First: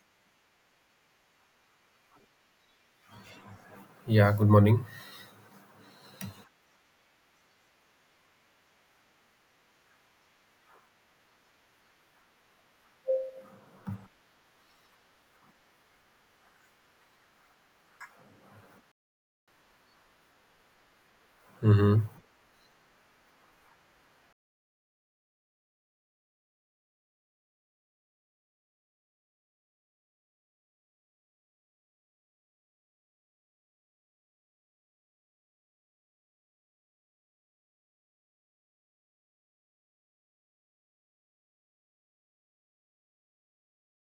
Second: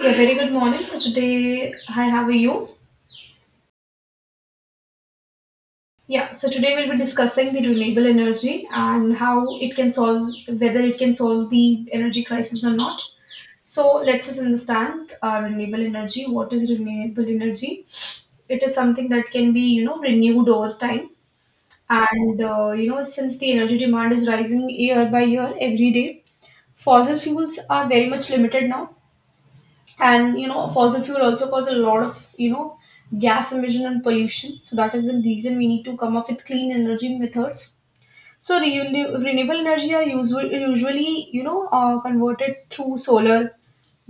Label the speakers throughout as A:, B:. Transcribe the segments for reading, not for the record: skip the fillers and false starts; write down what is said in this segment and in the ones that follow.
A: Yeah, very good morning. So today, hi, how are you?
B: Yeah, good morning.
A: Yeah, so today we'll be discussing the renewable energy and how it can solve, whether it can solve the energy crisis or not. So let us understand renewable energy. What is renewable energy? It is something that can be, renewed over time.
B: Mm-hmm.
A: And since the energy demand is rising year by year, every day, fossil fuels are very much limited now, and fossil fuel also cause a lot of gas emission and pollution. So that is the reason we need to come up with clean energy methods. So renewable energy are usually converted through solar,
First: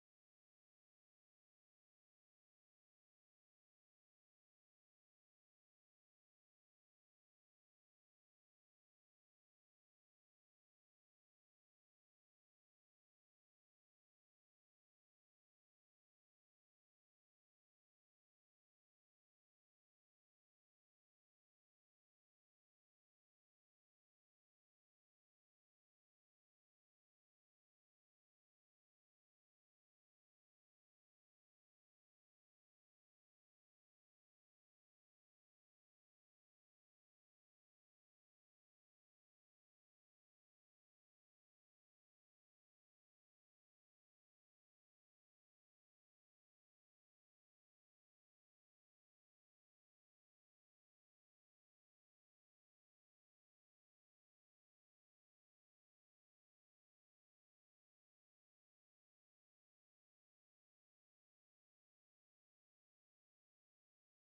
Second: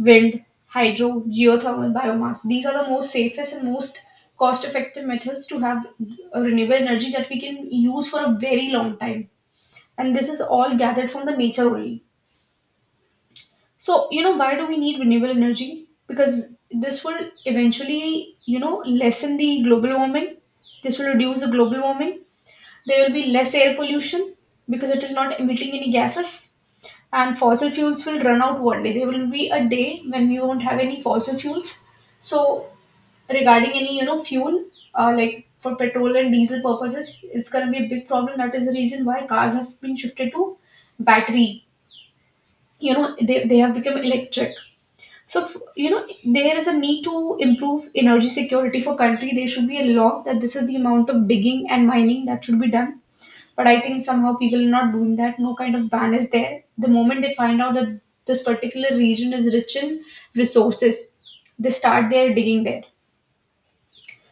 A: wind, hydro, geothermal, biomass. These are the most safest and most cost effective methods to have a renewable energy that we can use for a very long time, and this is all gathered from the nature only. So, why do we need renewable energy? Because this will eventually, lessen the global warming. This will reduce the global warming. There will be less air pollution because it is not emitting any gases. And fossil fuels will run out one day. There will be a day when we won't have any fossil fuels. So, regarding any, fuel, like for petrol and diesel purposes, it's going to be a big problem. That is the reason why cars have been shifted to battery. They have become electric. So, there is a need to improve energy security for country. There should be a law that this is the amount of digging and mining that should be done. But I think somehow people are not doing that. No kind of ban is there. The moment they find out that this particular region is rich in resources, they start their digging there.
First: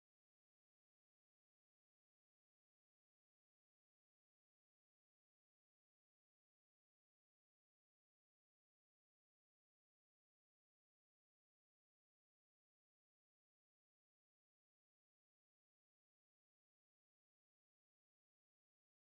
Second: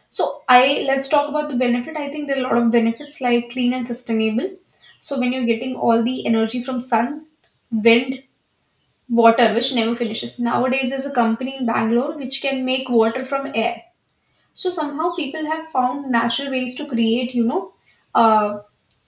A: So I let's talk about the benefit. I think there are a lot of benefits like clean and sustainable. So when you're getting all the energy from sun, wind, water which never finishes. Nowadays, there's a company in Bangalore which can make water from air. So somehow people have found natural ways to create, uh,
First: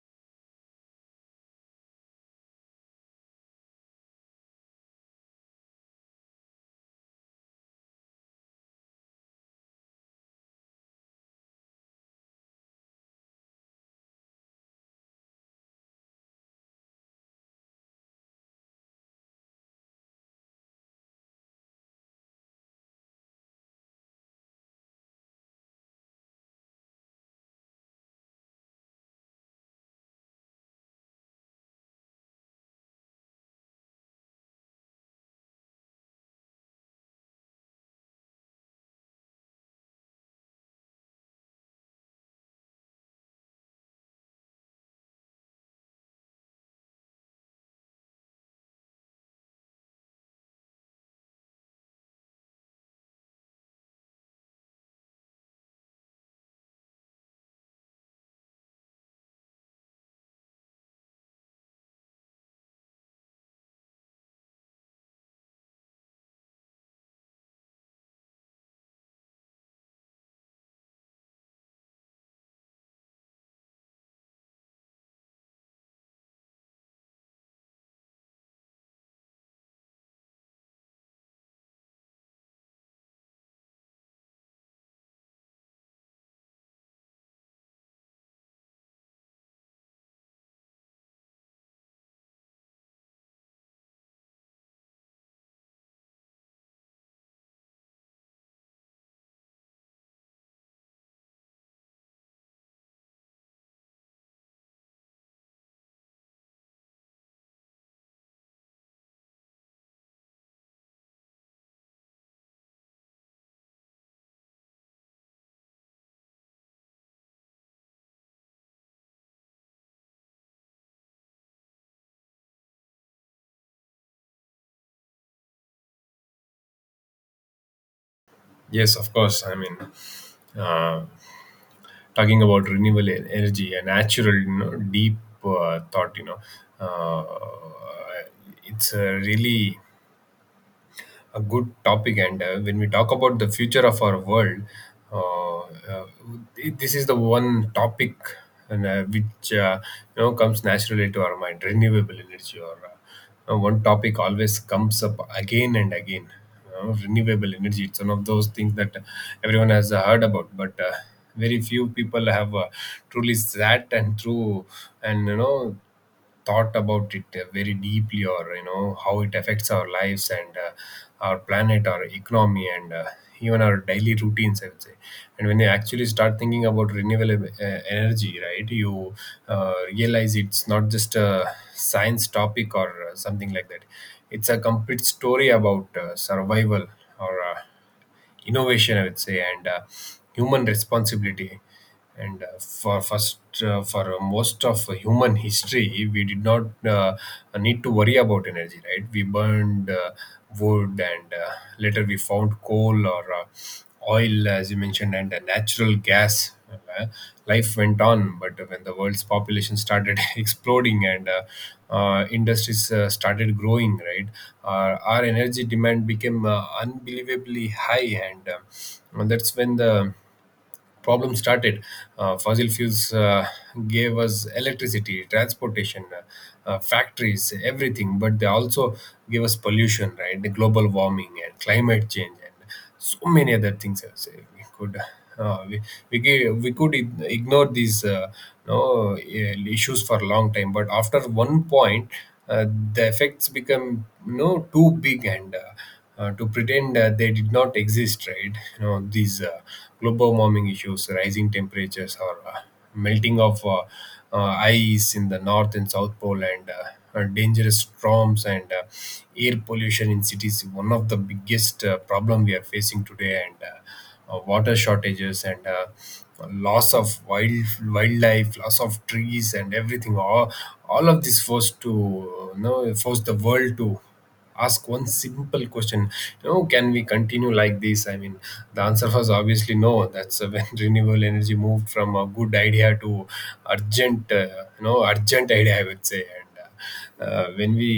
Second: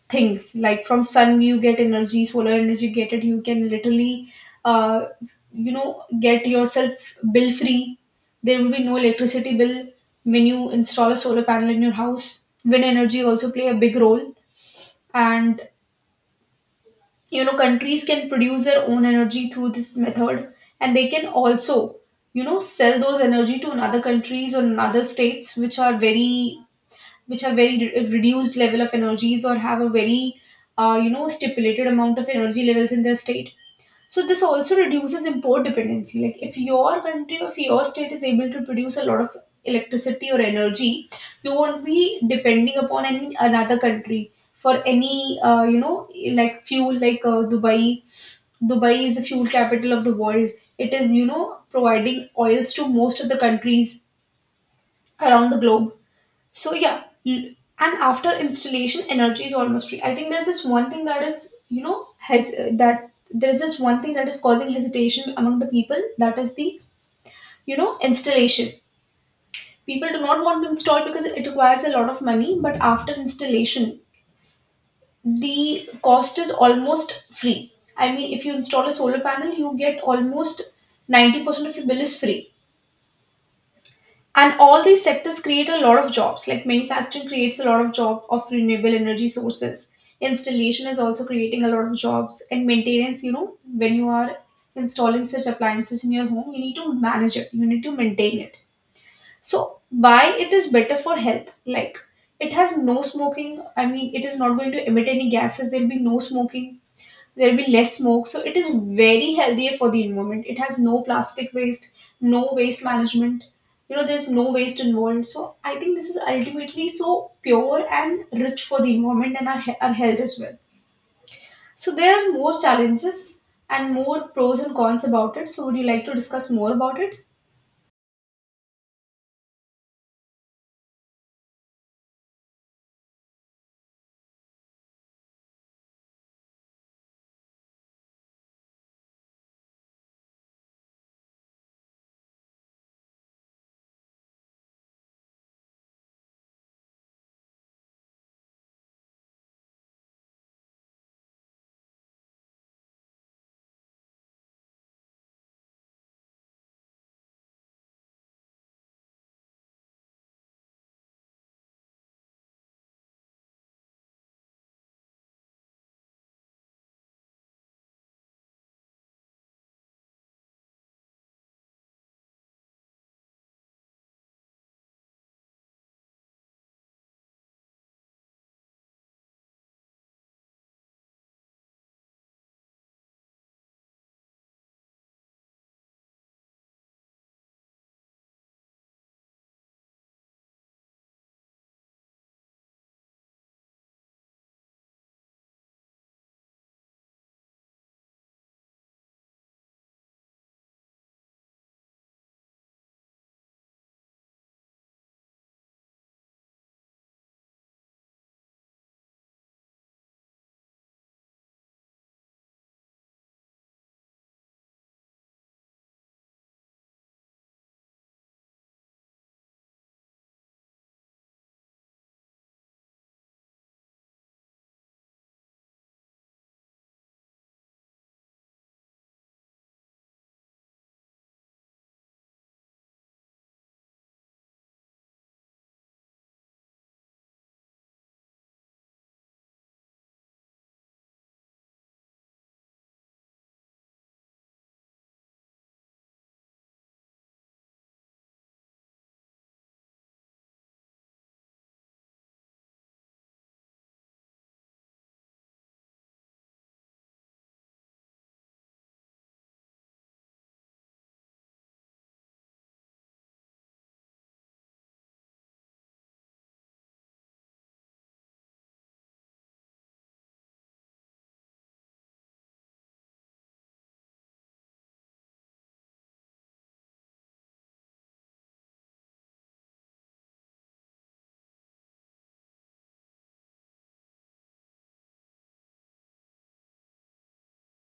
A: things like from sun you get energy, solar energy get it. You can literally, uh, get yourself bill free. There will be no electricity bill when you install a solar panel in your house. Wind energy also play a big role, and countries can produce their own energy through this method, and they can also sell those energy to another countries or another states which are very which have very reduced level of energies or have a very stipulated amount of energy levels in their state. So this also reduces import dependency. Like if your country or if your state is able to produce a lot of electricity or energy, you won't be depending upon any another country for any like fuel. Like Dubai is the fuel capital of the world. It is providing oils to most of the countries around the globe. So yeah, and after installation, energy is almost free. I think there's this one thing that is, has that there is this one thing that is causing hesitation among the people. That is the installation. People do not want to install because it requires a lot of money. But after installation, the cost is almost free. I mean, if you install a solar panel, you get almost 90% of your bill is free, and all these sectors create a lot of jobs. Like manufacturing creates a lot of job of renewable energy sources. Installation is also creating a lot of jobs, and maintenance, when you are installing such appliances in your home, you need to manage it, you need to maintain it. So why it is better for health? Like it has no smoking, I mean, it is not going to emit any gases. There'll be no smoking, there'll be less smoke, so it is very healthier for the environment. It has no plastic waste, no waste management, there's no waste involved. So I think this is ultimately so pure and rich for the environment and our health as well. So there are more challenges and more pros and cons about it. So would you like to discuss more about it?
B: Yes, of course. I mean, uh, talking about energy, a natural, you know, deep thought, uh, it's a really a good topic. And when we talk about the future of our world, uh, uh, this is the one topic and, which you know comes naturally to our mind: renewable energy. Or one topic always comes up again and again. You know, renewable energy. It's one of those things that everyone has heard about, but very few people have truly sat and through and you know thought about it very deeply, or you know how it affects our lives and our planet, our economy, and even our daily routines, I would say. And when you actually start thinking about renewable energy, right, you realize it's not just a science topic or something like that. It's a complete story about survival or innovation, I would say, and human responsibility. And for most of human history, we did not need to worry about energy, right? We burned wood, and later we found coal or oil, as you mentioned, and natural gas. Life went on, but when the world's population started exploding and industries started growing, right, our energy demand became unbelievably high, and that's when the problem started. Fossil fuels gave us electricity, transportation, factories, everything, but they also gave us pollution, right? The global warming and climate change and so many other things. I would say we could. Uh, we we, gave, we could ignore these no issues for a long time, but after one point, uh, the effects become no too big and to pretend that they did not exist, right? You know, these global warming issues, rising temperatures, or melting of ice in the North and South Pole, and dangerous storms and air pollution in cities, one of the biggest problem we are facing today, and water shortages and loss of wildlife, loss of trees, and everything. All of this forced the world to ask one simple question, you know, can we continue like this? I mean, the answer was obviously no. That's when renewable energy moved from a good idea to urgent you know urgent idea, I would say. And when we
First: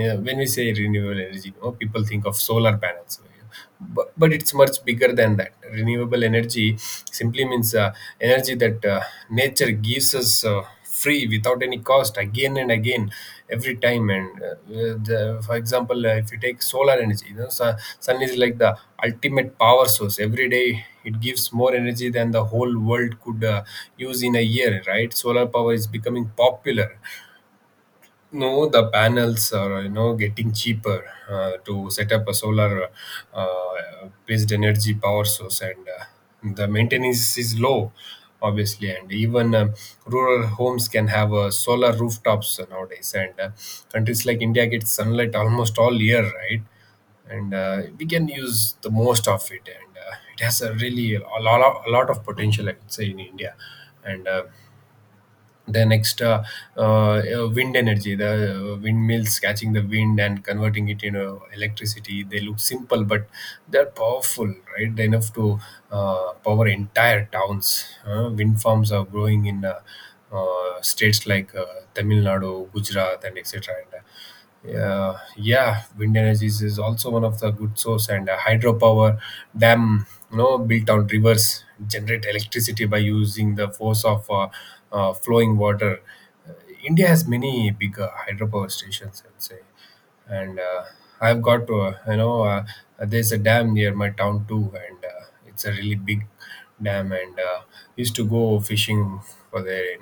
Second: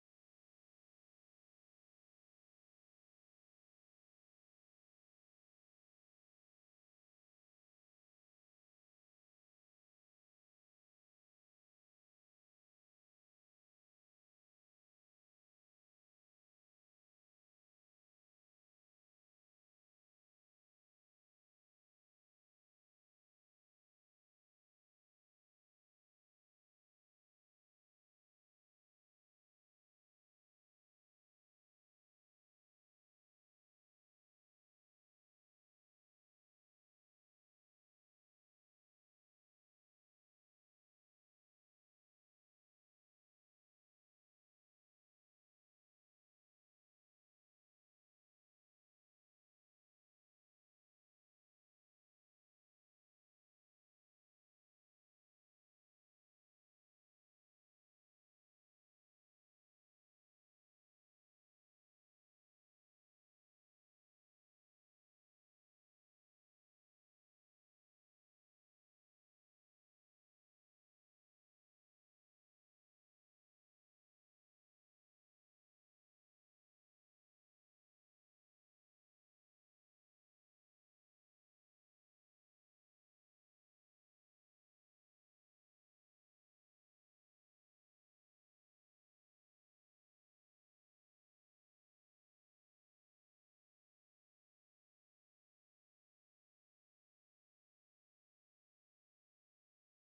B: yeah, when we say renewable energy, you know, people think of solar panels. So, yeah, but it's much bigger than that. Renewable energy simply means energy that nature gives us free without any cost, again and again, every time. And for example, if you take solar energy, you know, sun is like the ultimate power source. Every day it gives more energy than the whole world could use in a year, right? Solar power is becoming popular. No, the panels are you know getting cheaper to set up a solar uh, based energy power source, and the maintenance is low, obviously. And even rural homes can have solar rooftops nowadays. And countries like India get sunlight almost all year, right? And we can use the most of it, and it has a really a lot of potential, I would say, in India. And the next uh, wind energy, the windmills catching the wind and converting it into electricity, they look simple, but they're powerful, right? They're enough to power entire towns. Wind farms are growing in states like Tamil Nadu, Gujarat, and etc. Yeah, wind energy is also one of the good source, and hydropower dam, you know, built on rivers, generate electricity by using the force of flowing water. Uh, India has many big hydropower stations, I'd say, and I've got you know there's a dam near my town too, and it's a really big dam, and used to go fishing for there.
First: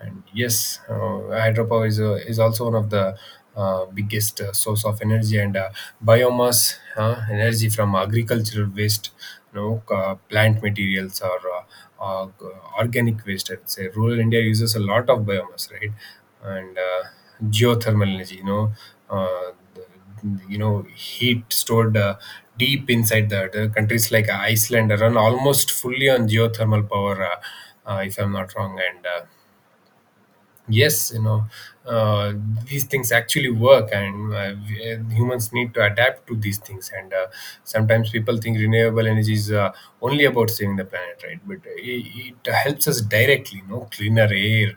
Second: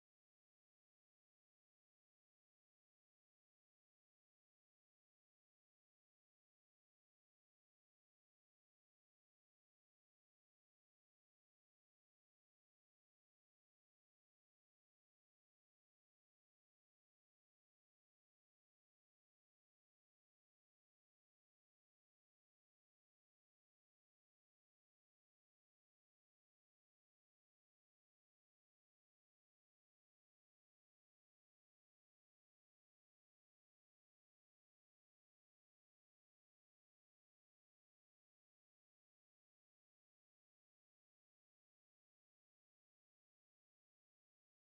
B: And yes, hydropower is also one of the biggest source of energy, and biomass energy from agricultural waste, you know, plant materials or uh, uh, organic waste. I'd say rural India uses a lot of biomass, right? And geothermal energy, you know, uh, the, heat stored deep inside the Countries like Iceland run almost fully on geothermal power. If I'm not wrong, and yes, you know, uh, these things actually work, and and humans need to adapt to these things. And sometimes people think renewable energy is only about saving the planet, right? But it helps us directly, you know, cleaner air.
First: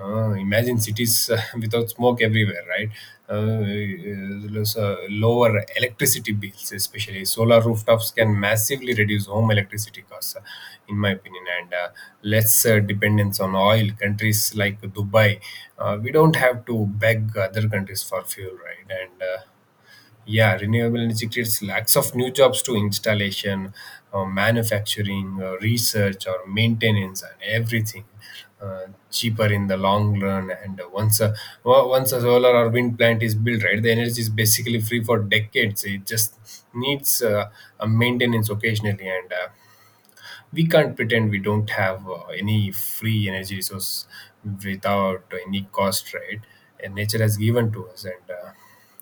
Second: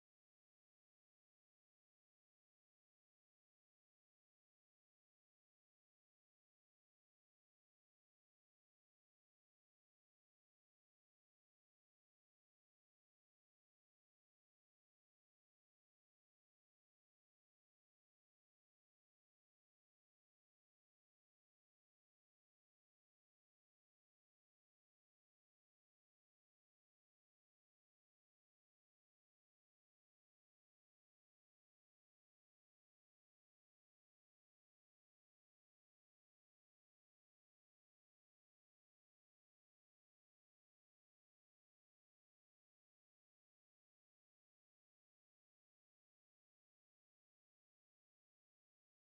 B: Imagine cities without smoke everywhere, right? Uh, there's lower electricity bills, especially solar rooftops, can massively reduce home electricity costs, in my opinion. And less dependence on oil. Countries like Dubai, we don't have to beg other countries for fuel, right? And yeah, renewable energy creates lakhs of new jobs to installation, manufacturing, research, or maintenance, and everything. Cheaper in the long run, and once a solar or wind plant is built, right, the energy is basically free for decades. It just needs a maintenance occasionally. And we can't pretend we don't have any free energy resource without any cost, right? And nature has given to us, and uh,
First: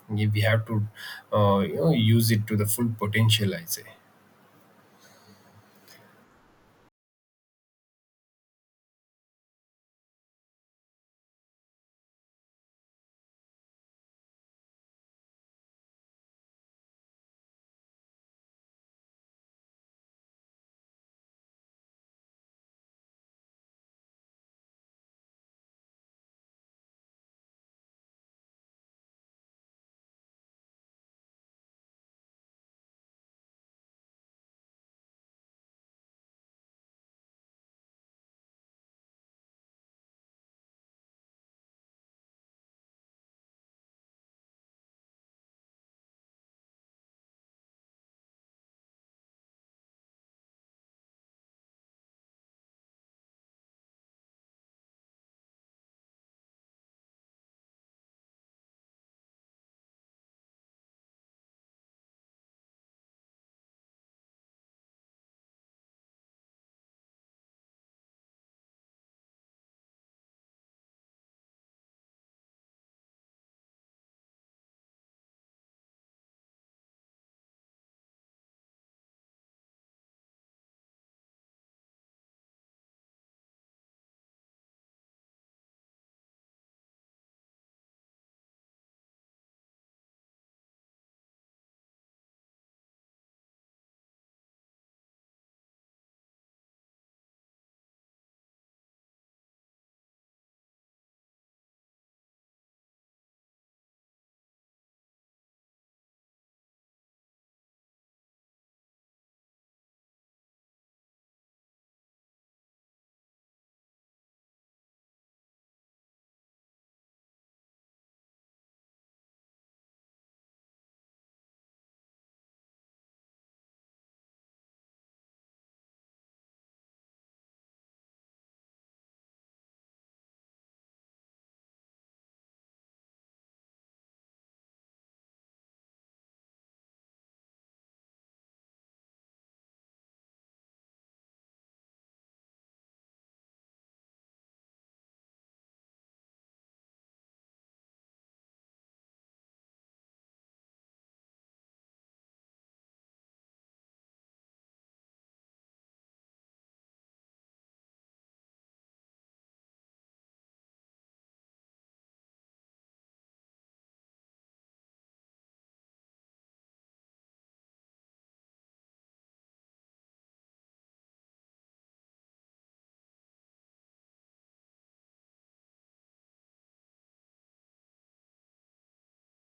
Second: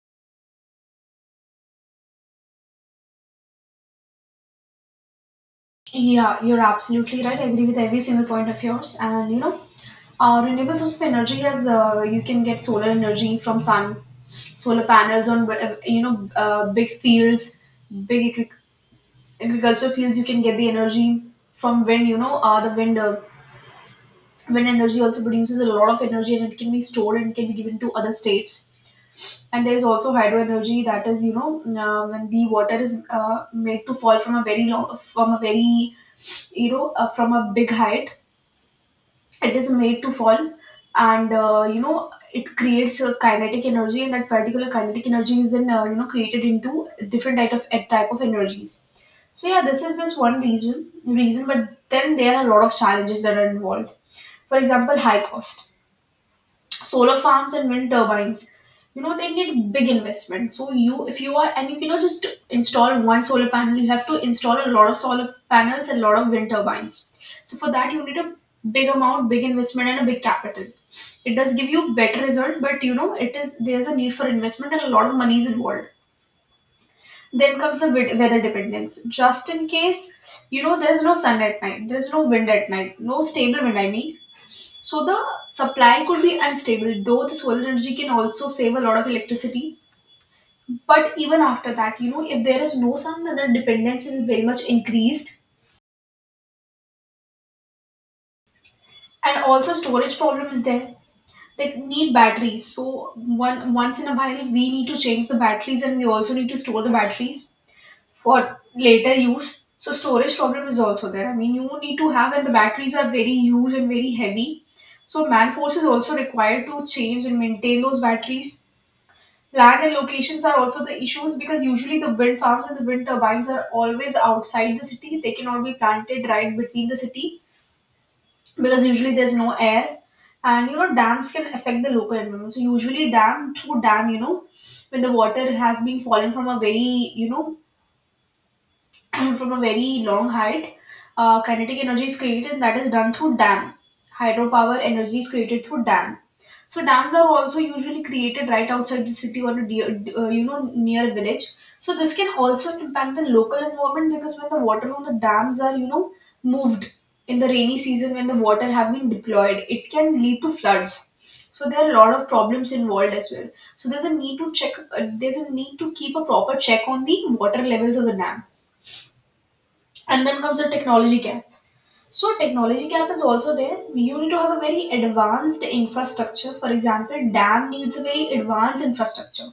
B: we we have to you know use it to the full potential, I say.
A: Yeah, you're absolutely right. I agree with every single point of yours. And renewable source of energy is, you can get solar energy from sun, solar panels on big fields, big agri- agriculture fields. You can get the energy from wind. The wind wind energy also produces a lot of energy, and it can be stored and can be given to other states. And there is also hydro energy, that is, when the water is made to fall from a very you know from a big height. It is made to fall, and it creates a kinetic energy, and that particular kinetic energy is then created into different type of energies. So yeah, this is this one reason, but then there are a lot of challenges that are involved. For example, high cost. Solar farms and wind turbines, they need big investment. So you if you are and you cannot just install one solar panel, you have to install a lot of solar panels and a lot of wind turbines. So for that you need a big amount, big investment, and a big capital. It does give you better result, but it is there's a need for investment, and a lot of money is involved. Then comes the weather dependence. Just in case, there's no sun at night, there's no wind at night, no stable wind, I mean, so the supply could be unstable, though the solar energy can also save a lot of electricity. But even after that, if there is no sun, then the dependence is very much increased, and also storage problem is there. They need batteries, so one once in a while we need to change the batteries, and we also need to store the batteries for later use. So storage problem is also there. I mean, you need to have, and the batteries are very huge and very heavy. So man force is also required to change and maintain those batteries. Land and locations are also the issues because usually the wind farms and the wind turbines are always outside the city. They cannot be planted right between the city because usually there's no air. And dams can affect the local environment. So usually dam through dam, when the water has been fallen from a very, from a very long height, kinetic energy is created, and that is done through dam. Hydropower energy is created through dam. So dams are also usually created right outside the city or a dear, you know near village. So this can also impact the local environment because when the water from the dams are moved in the rainy season when the water have been deployed, it can lead to floods. So there are a lot of problems involved as well. So there's a need to check. There's a need to keep a proper check on the water levels of the dam, and then comes the technology gap. So technology gap is also there. You need to have a very advanced infrastructure. For example, dam needs a very advanced infrastructure.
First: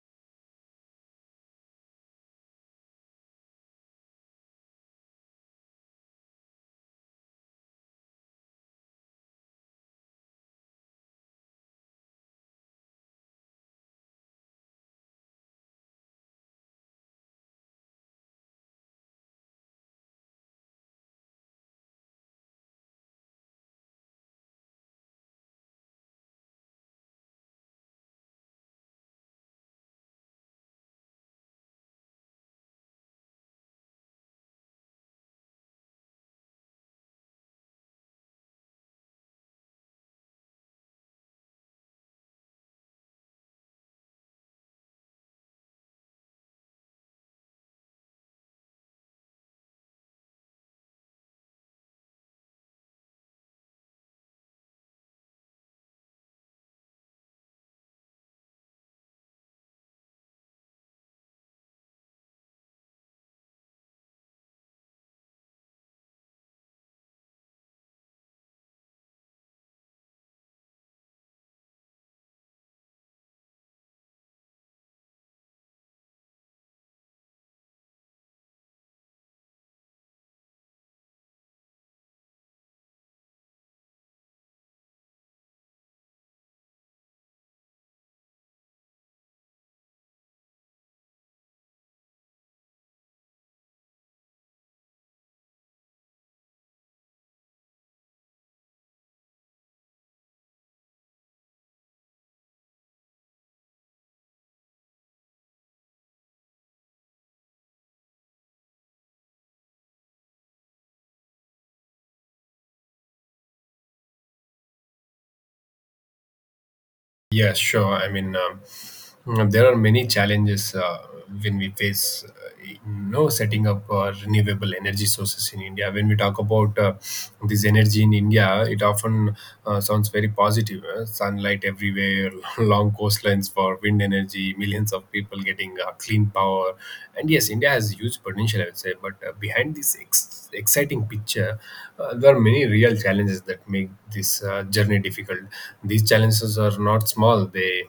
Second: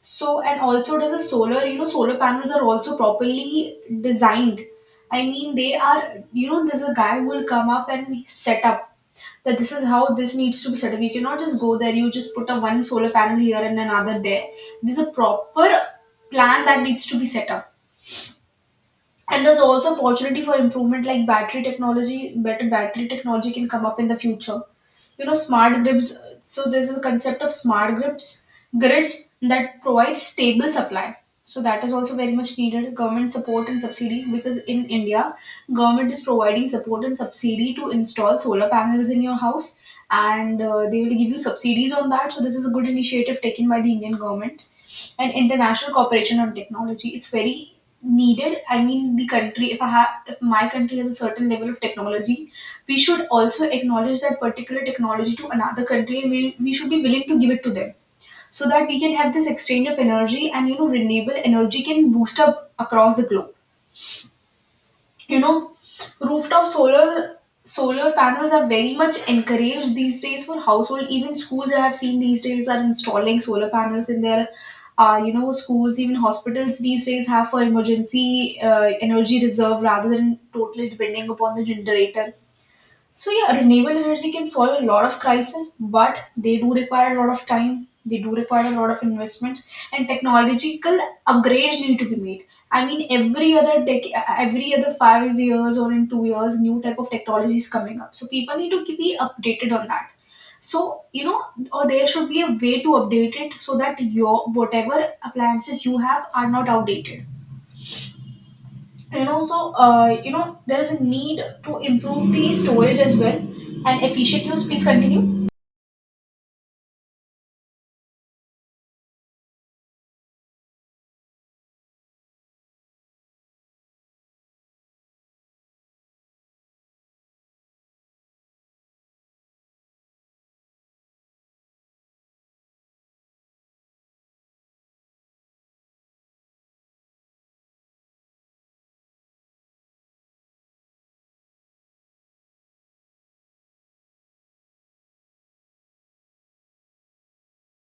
A: So and also does a solar, you know, solar panels are also properly designed. I mean, they are, you know, there's a guy who will come up and set up that this is how this needs to be set up. You cannot just go there, you just put a one solar panel here and another there. There's a proper plan that needs to be set up, and there's also opportunity for improvement, like battery technology better battery technology can come up in the future, smart grids. So there's a concept of smart grids, grids that provide stable supply, so that is also very much needed. Government support and subsidies, because in India government is providing support and subsidy to install solar panels in your house, and they will give you subsidies on that. So this is a good initiative taken by the Indian government. And international cooperation on technology, it's very needed. I mean the country, if I have if my country has a certain level of technology, we should also acknowledge that particular technology to another country, and we should be willing to give it to them, so that we can have this exchange of energy, and you know, renewable energy can boost up across the globe, you know. Rooftop solar, solar panels are very much encouraged these days for household. Even schools I have seen these days are installing solar panels in their, you know, schools. Even hospitals these days have, for emergency, energy reserve rather than totally depending upon the generator. So yeah, renewable energy can solve a lot of crisis, but they do require a lot of time. They do require a lot of investment, and technological upgrades need to be made. I mean, every other 5 years or in 2 years, new type of technology is coming up. So people need to be updated on that. So you know, or there should be a way to update it so that your whatever appliances you have are not outdated. And also, there is a need to improve the storage as well, and efficient use. Please continue.
B: Yeah, sure. I mean, there are many challenges when we face, you know, setting up renewable energy sources in India. When we talk about this energy in India, it often sounds very positive. Sunlight everywhere, long coastlines for wind energy, millions of people getting clean power, and yes, India has huge potential, I would say. But behind this exciting picture, there are many real challenges that make this journey difficult. These challenges are not small; they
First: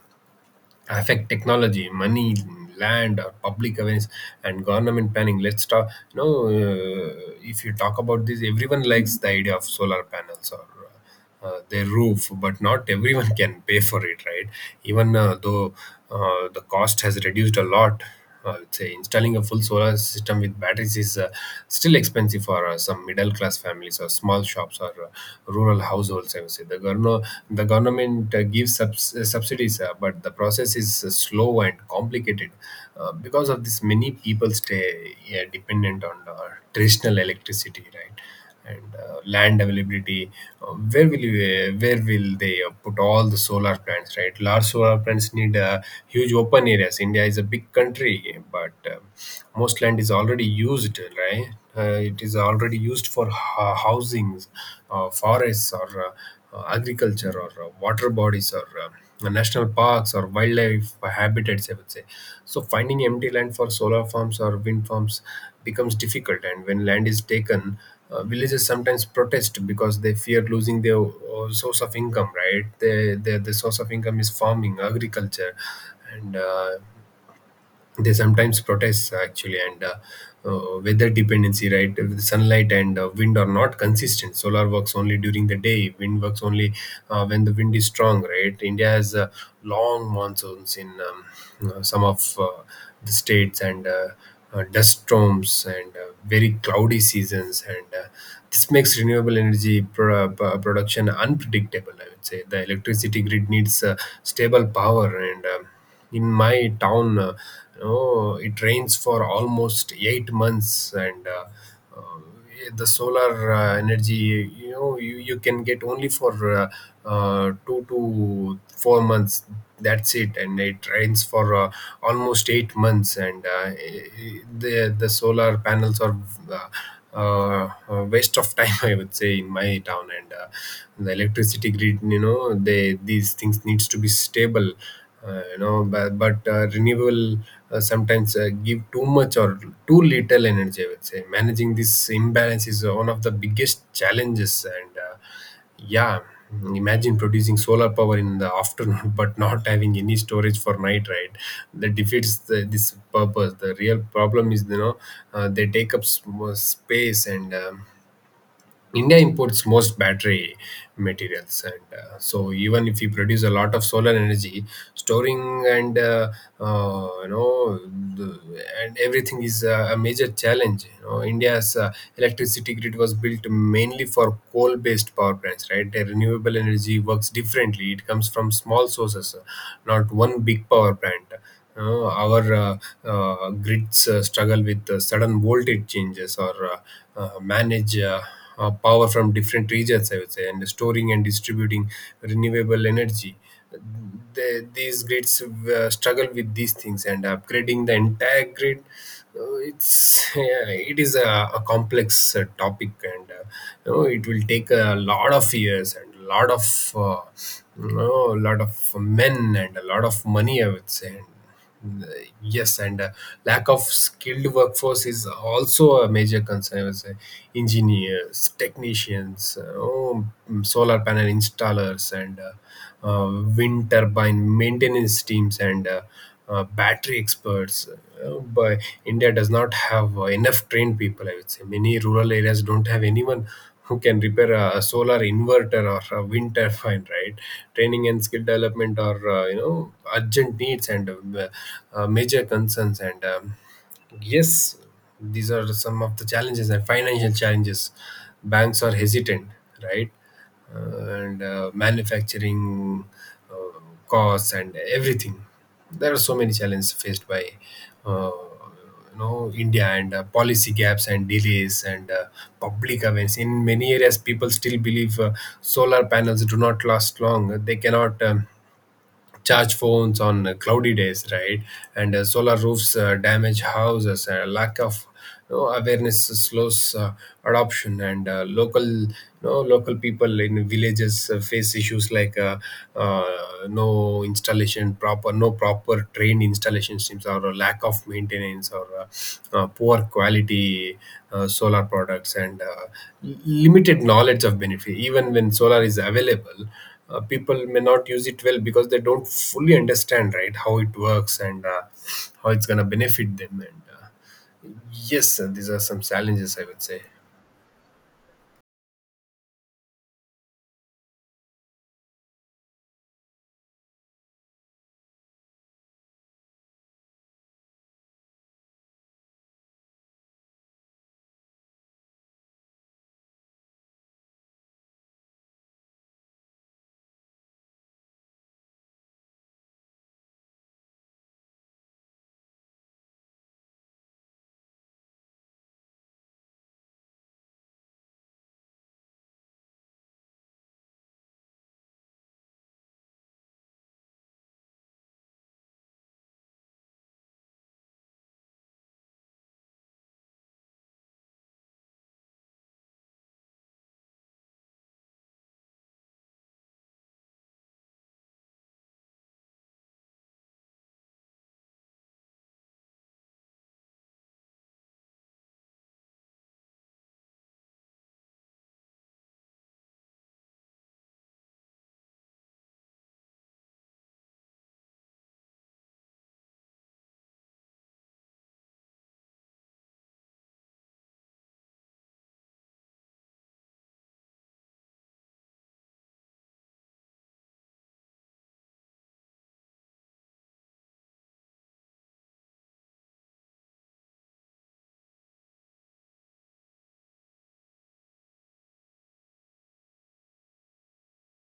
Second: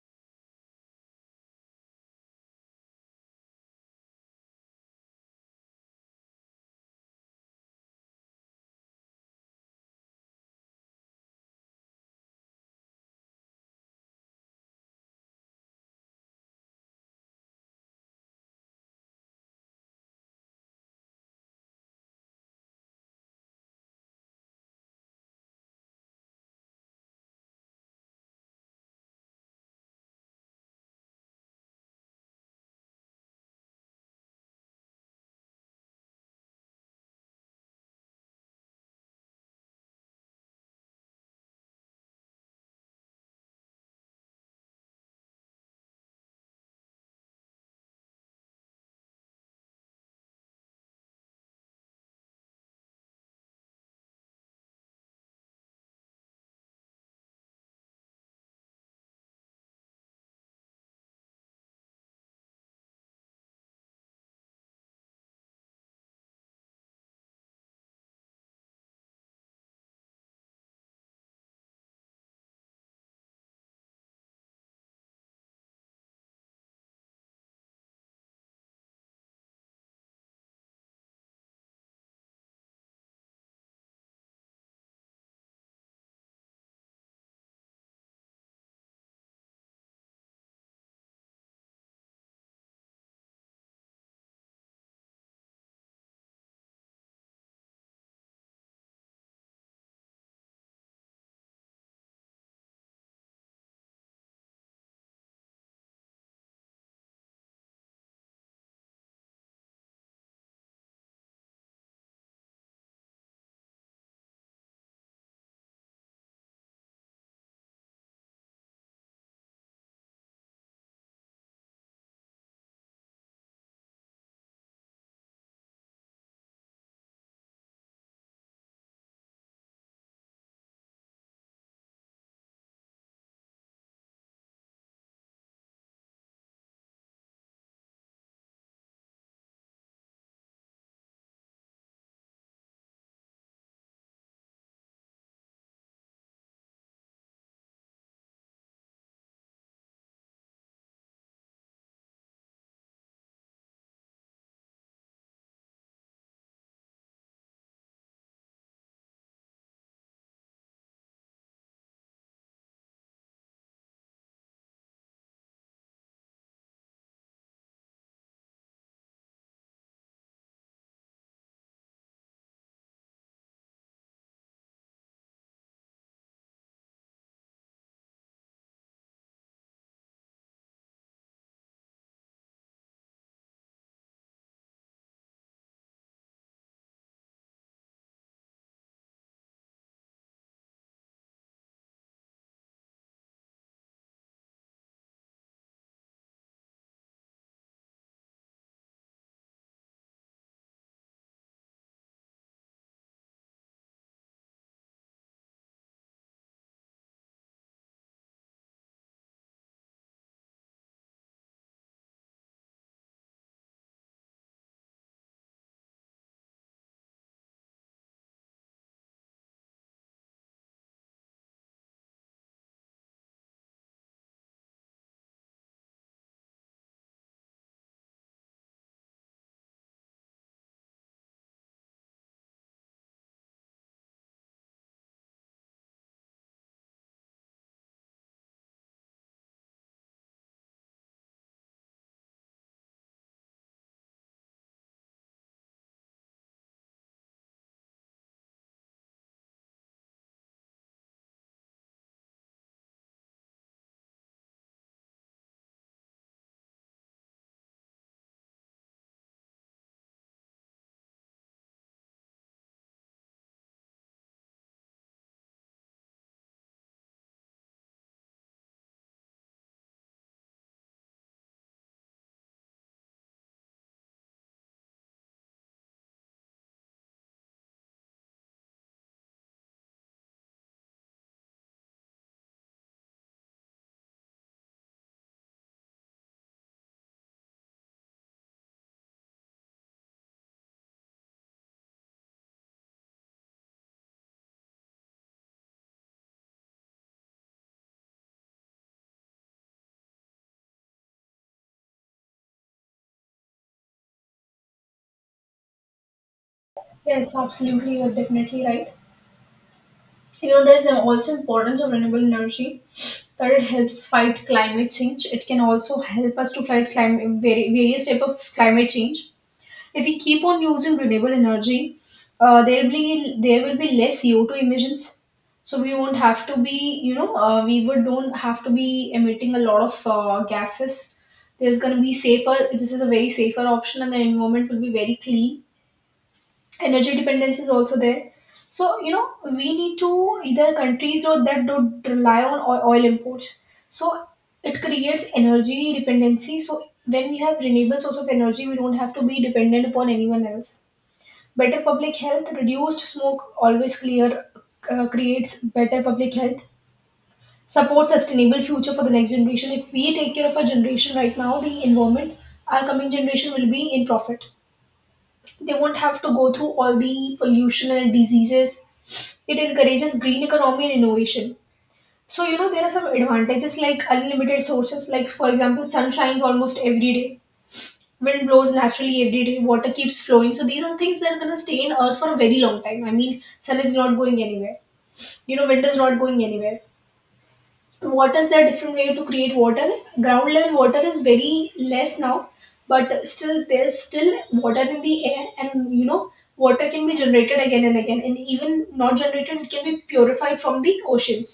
B: affect technology, money, land, or public awareness, and government planning. Let's talk. You know, if you talk about this, everyone likes the idea of solar panels or their roof, but not everyone can pay for it, right? Even though the cost has reduced a lot. I would say installing a full solar system with batteries is still expensive for some middle class families or small shops or rural households. I would say the government subsidies, but the process is slow and complicated. Because of this, many people stay dependent on traditional electricity, right? And land availability. uh, where will you, where will they put all the solar plants, right? Large solar plants need huge open areas. India is a big country, but most land is already used, right? It is already used for housings, forests, or agriculture, or water bodies, or national parks, or wildlife habitats, I would say. So finding empty land for solar farms or wind farms becomes difficult. And when land is taken, villages sometimes protest because they fear losing their source of income, right? The source of income is farming, agriculture. And they sometimes protest actually. And weather dependency, right? With sunlight and wind are not consistent. Solar works only during the day, wind works only when the wind is strong, right? India has long monsoons in some of the states, and dust storms and very cloudy seasons, and this makes renewable energy production unpredictable, I would say. The electricity grid needs stable power. And in my town, you know, it rains for almost 8 months. And uh, the solar energy, you know, you can get only for 2 to 4 months. That's it. And it rains for almost 8 months. And the solar panels are uh, a waste of time, I would say, in my town. And the electricity grid, you know, they these things needs to be stable. But renewable sometimes give too much or too little energy, I would say. Managing this imbalance is one of the biggest challenges. And yeah, imagine producing solar power in the afternoon but not having any storage For night, right? That defeats this purpose. The real problem is, they take up more space. And India imports most battery materials, and so even if we produce a lot of solar energy, storing and you know the, and everything is a major challenge. You know, India's electricity grid was built mainly for coal-based power plants, right? The renewable energy works differently. It comes from small sources, not one big power plant. Our grids struggle with sudden voltage changes, or manage power from different regions, I would say, and storing and distributing renewable energy. These grids struggle with these things, and upgrading the entire grid, it's yeah, it is a complex topic, and it will take a lot of years and a lot of, a lot of men and a lot of money, I would say. Yes, and lack of skilled workforce is also a major concern. I would say engineers, technicians, solar panel installers, and wind turbine maintenance teams, and battery experts. But India does not have enough trained people. I would say many rural areas don't have anyone who can repair a solar inverter or a wind turbine, right? Training and skill development are, urgent needs and major concerns and Yes, these are some of the challenges, and financial challenges, banks are hesitant, right? And Manufacturing uh, costs and everything. There are so many challenges faced by, uh, you know, India, and policy gaps and delays, and public awareness. In many areas, people still believe solar panels do not last long. They cannot. Charge phones on cloudy days, right? And Solar roofs damage houses. Lack of, awareness slows adoption, and local people in villages face issues like uh, no installation proper, no proper trained installation systems, or a lack of maintenance, or poor quality solar products, and limited knowledge of benefit. Even when solar is available, people may not use it well because they don't fully understand, right, how it works and how it's going to benefit them. And Yes, these are some challenges, I would say.
A: Yes, absolutely. You're definitely right. You know, there's also importance of renewable energy, that it helps fight climate change. It can also help us to fight climate, various type of climate change. If we keep on using renewable energy, there will be less CO2 emissions. So we won't have to be, you know, we would don't have to be emitting a lot of gases. There's going to be safer. This is a very safer option, and the environment will be very clean. Energy dependence is also there. So you know, we need to either countries or that don't rely on oil imports. So it creates energy dependency. So when we have renewable source of energy, we don't have to be dependent upon anyone else. Better public health, reduced smoke, always clear, creates better public health. Support sustainable future for the next generation. If we take care of our generation right now, the environment, our coming generation will be in profit. They won't have to go through all the pollution and diseases. It encourages green economy and innovation. So you know, there are some advantages like unlimited sources. Like for example, sun shines almost every day, wind blows naturally every day, water keeps flowing. So these are things that are going to stay in earth for a very long time. I mean, sun is not going anywhere, you know, wind is not going anywhere. Waters, there are different way to create water. Ground level water is very less now, but still there's still water in the air, and you know, water can be generated again and again, and even not generated, it can be purified from the oceans.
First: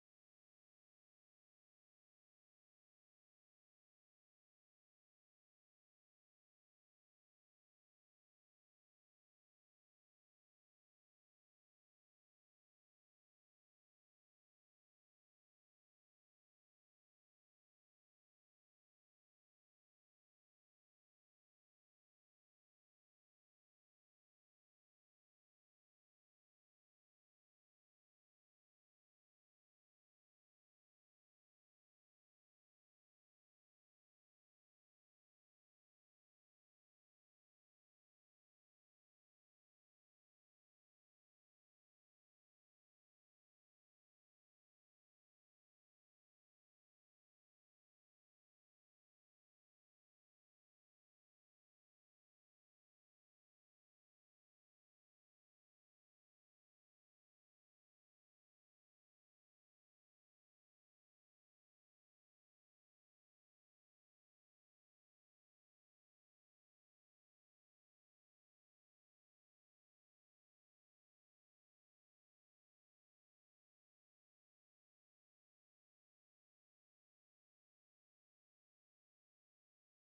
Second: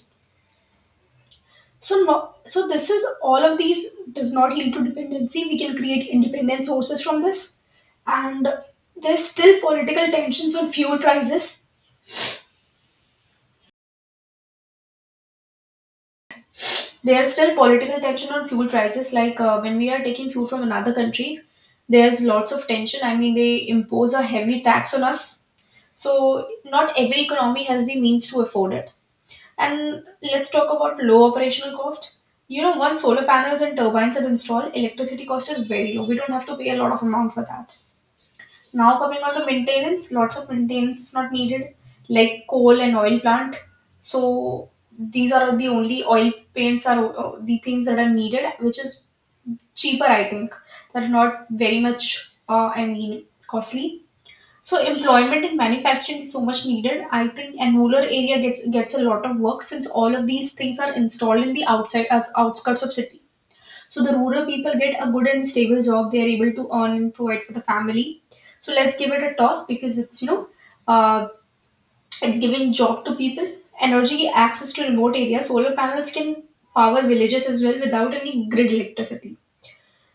A: So no, so this, is all of these does not lead to dependency. We can create independent sources from this, and there's still political tensions on fuel prices. There's still political tension on fuel prices. Like when we are taking fuel from another country, there's lots of tension. I mean, they impose a heavy tax on us. So not every economy has the means to afford it. And let's talk about low operational cost. You know, once solar panels and turbines are installed, electricity cost is very low. We don't have to pay a lot of amount for that. Now coming on to maintenance, lots of maintenance is not needed, like coal and oil plant. So these are the only oil paints are the things that are needed, which is cheaper, I think. That are not very much, I mean, costly. So employment in manufacturing is so much needed, I think. And rural area gets a lot of work, since all of these things are installed in the outside, outskirts of city. So the rural people get a good and stable job. They are able to earn and provide for the family. So let's give it a toss, because it's, you know, uh, it's giving job to people. Energy access to remote areas. Solar panels can power villages as well without any grid electricity.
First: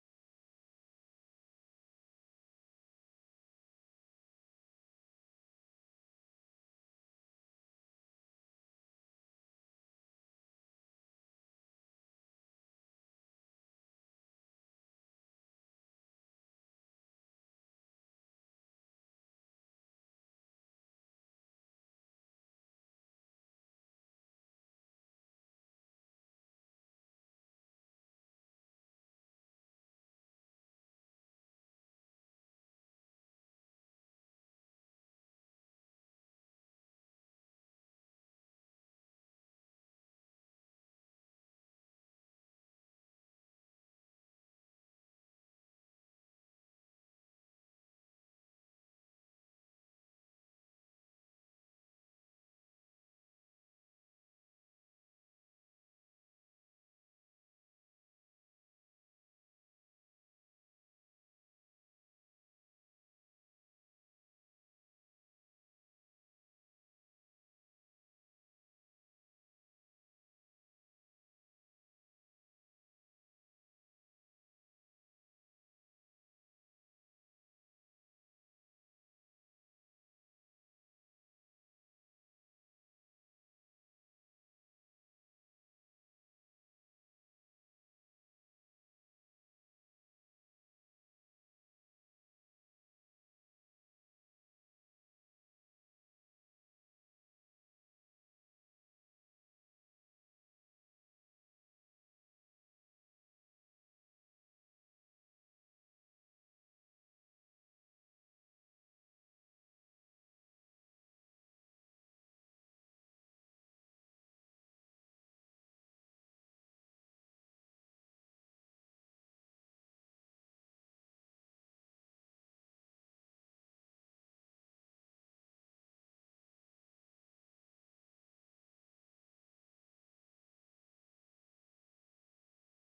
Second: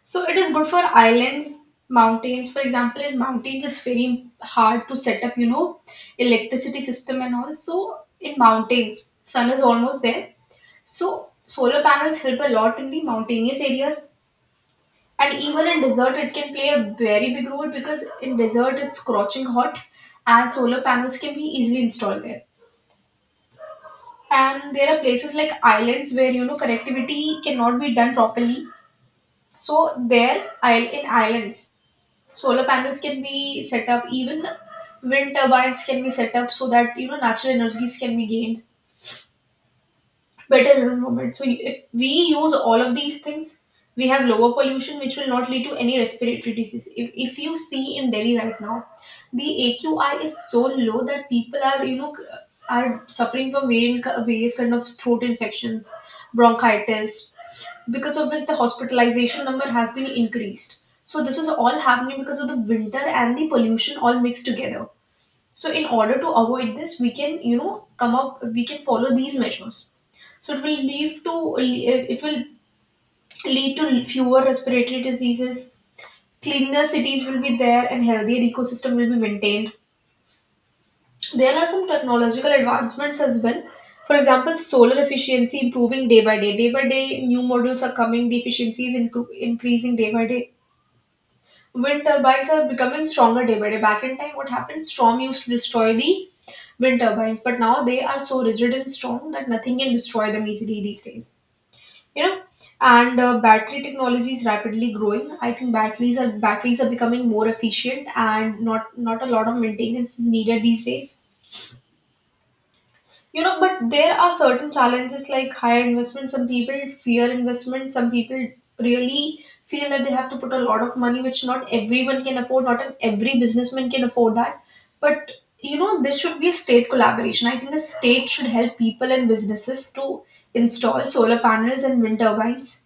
A: So it is good for islands, mountains. For example, in mountains, it's very hard to set up, you know, electricity system and all. So in mountains, sun is almost there. So solar panels help a lot in the mountainous areas. And even in desert, it can play a very big role, because in desert it's scorching hot, and solar panels can be easily installed there. And there are places like islands where you know connectivity cannot be done properly. So there, isle in islands, solar panels can be set up. Even wind turbines can be set up, so that you know natural energies can be gained. Better environment. So if we use all of these things, we have lower pollution, which will not lead to any respiratory disease. If you see in Delhi right now, the AQI is so low that people are, you know, are suffering from various kind of throat infections, bronchitis, because of which the hospitalization number has been increased. So this is all happening because of the winter and the pollution all mixed together. So in order to avoid this, we can, you know, come up, we can follow these measures. So it will lead to fewer respiratory diseases. Cleaner cities will be there, and healthier ecosystem will be maintained. There are some technological advancements as well. For example, solar efficiency improving day by day. Day by day, new models are coming. The efficiency is increasing day by day. Wind turbines are becoming stronger day by day. Back in time, what happened? Storm used to destroy the wind turbines, but now they are so rigid and strong that nothing can destroy them easily these days. You know, and battery technology is rapidly growing. I think batteries are becoming more efficient, and not a lot of maintenance is needed these days, you know. But there are certain challenges like higher investment. Some people fear investment. Some people really feel that they have to put a lot of money, which not everyone can afford. Not an every businessman can afford that. But you know, there should be a state collaboration. I think the state should help people and businesses to install solar panels and wind turbines,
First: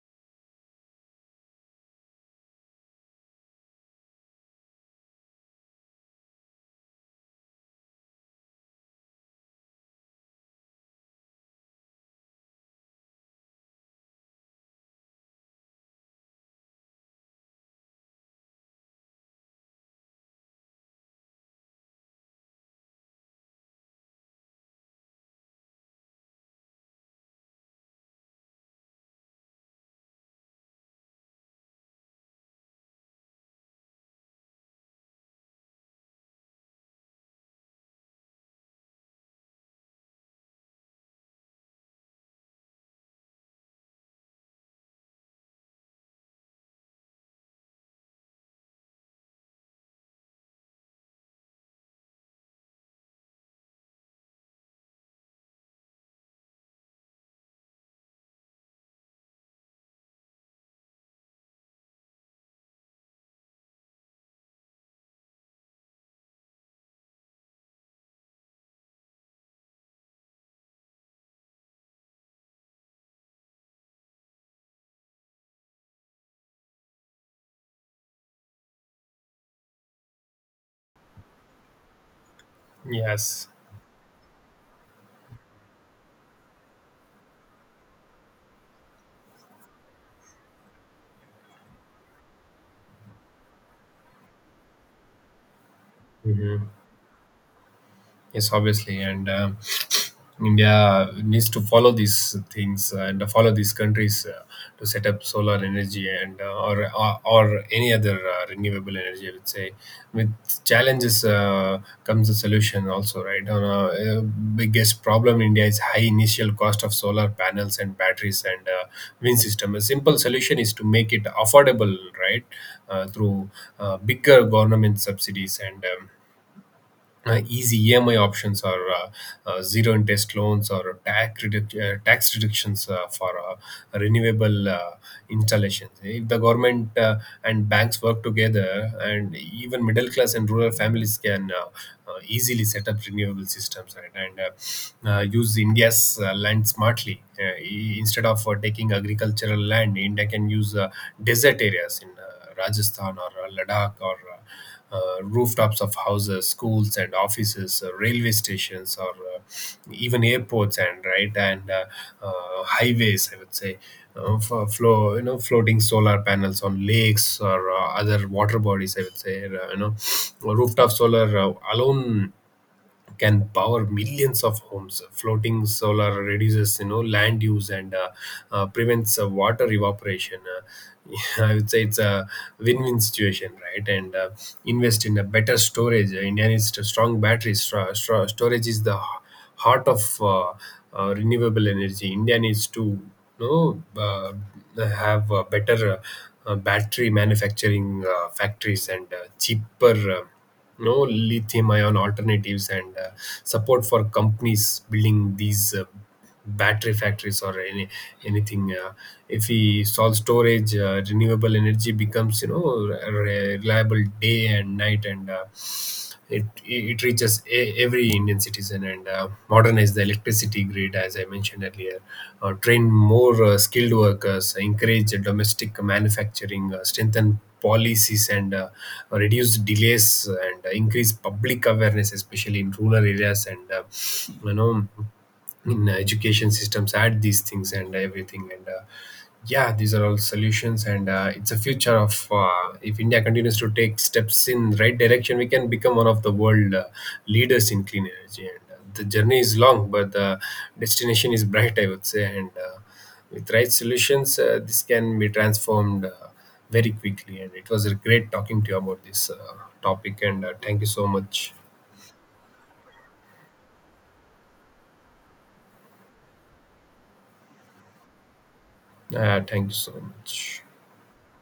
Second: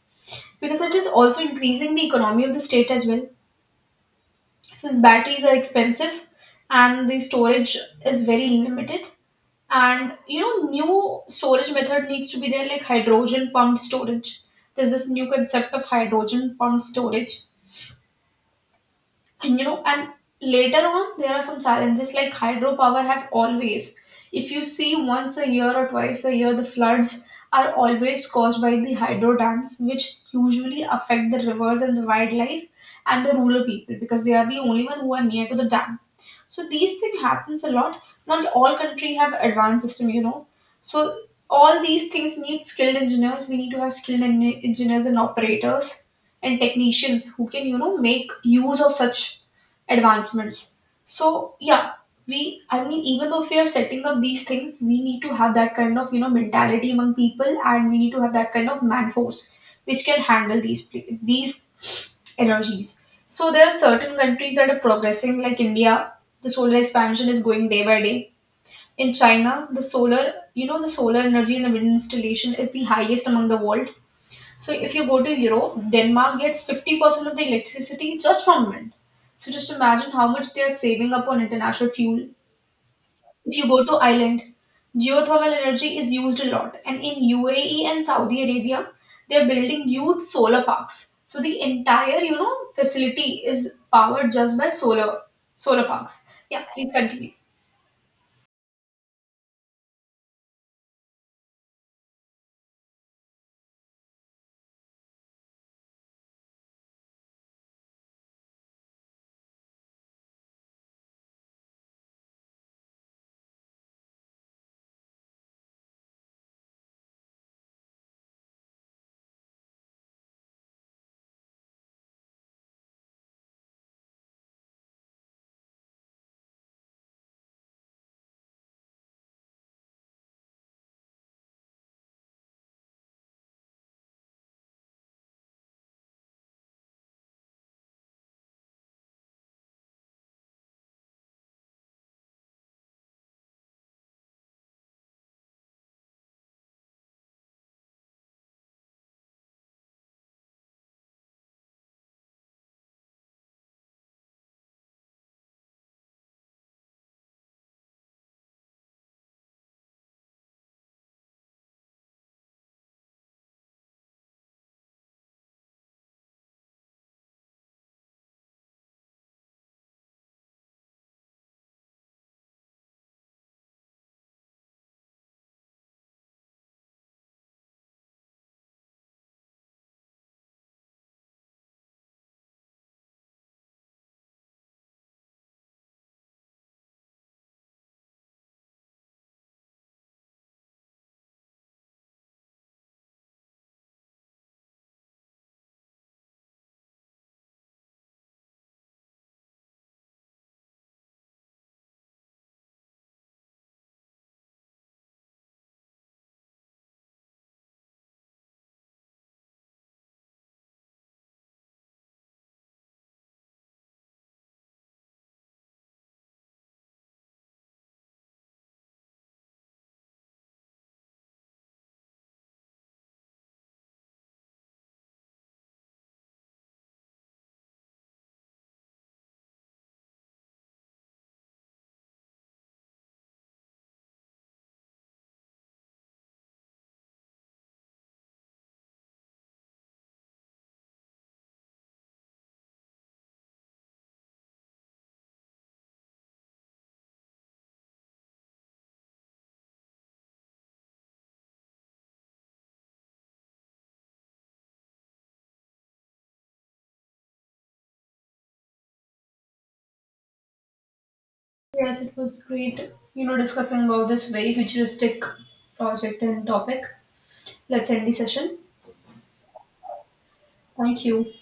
A: because it is also increasing the economy of the state as well. Since batteries are expensive and the storage is very limited, and you know, new storage method needs to be there, like hydrogen pumped storage. There's this new concept of hydrogen pumped storage. And you know, and later on, there are some challenges like hydropower have always, if you see once a year or twice a year, the floods are always caused by the hydro dams, which usually affect the rivers and the wildlife and the rural people, because they are the only one who are near to the dam. So these things happens a lot. Not all country have advanced system, you know. So all these things need skilled engineers. We need to have skilled engineers and operators and technicians who can you know make use of such advancements. So yeah, we I mean, even though if we are setting up these things, we need to have that kind of, you know, mentality among people, and we need to have that kind of man force which can handle these, these energies. So there are certain countries that are progressing, like India. The solar expansion is going day by day. In China, the solar, you know, the solar energy in the wind installation is the highest among the world. So if you go to Europe, Denmark gets 50% of the electricity just from wind. So just imagine how much they are saving up on international fuel.
B: Yes.
A: If you go to Ireland, geothermal energy is used a lot. And in UAE and Saudi Arabia, they are building huge solar parks. So the entire, you know, facility is powered just by solar, solar parks. Yeah,
B: Hmm.
A: please continue.
B: Yes, obviously. And India needs to follow these things and follow these countries to set up solar energy, or or any other renewable energy, I would say. With challenges comes the solution also, right? On biggest problem in India is high initial cost of solar panels and batteries, and wind system. A simple solution is to make it affordable, right, through bigger government subsidies and. Easy EMI options, or zero interest loans, or tax reductions for renewable installations. If the government and banks work together, and even middle class and rural families can, easily set up renewable systems, right? and Use India's land smartly. Instead of taking agricultural land, India can use desert areas in Rajasthan, or Ladakh, or rooftops of houses, schools, and offices, railway stations, or even airports, and right, and uh, highways, I would say. For you know, floating solar panels on lakes or other water bodies, I would say. Rooftop solar alone can power millions of homes. Floating solar reduces, you know, land use, and prevents water evaporation. I would say it's a win-win situation, right? and Invest in a better storage. India needs to strong batteries. Storage is the heart of uh, renewable energy. India needs to, you know uh, have better battery manufacturing factories, and cheaper, no lithium ion alternatives, and support for companies building these battery factories or anything. If we solve storage, renewable energy becomes, you know, reliable day and night, and it reaches every Indian citizen, and modernize the electricity grid, as I mentioned earlier. Train more skilled workers, encourage domestic manufacturing, strengthen policies, and reduce delays, and increase public awareness, especially in rural areas, and you know in education systems add these things and everything. And Yeah, these are all solutions, and it's a future of, if India continues to take steps in right direction, we can become one of the world leaders in clean energy, and the journey is long, but the destination is bright, I would say. And With right solutions, this can be transformed very quickly. And it was a great talking to you about this topic. And Thank you so much.
A: Yes, it was great, you know, discussing about this very futuristic project and topic. Let's end the session.
B: Thank you so much.
A: Thank you.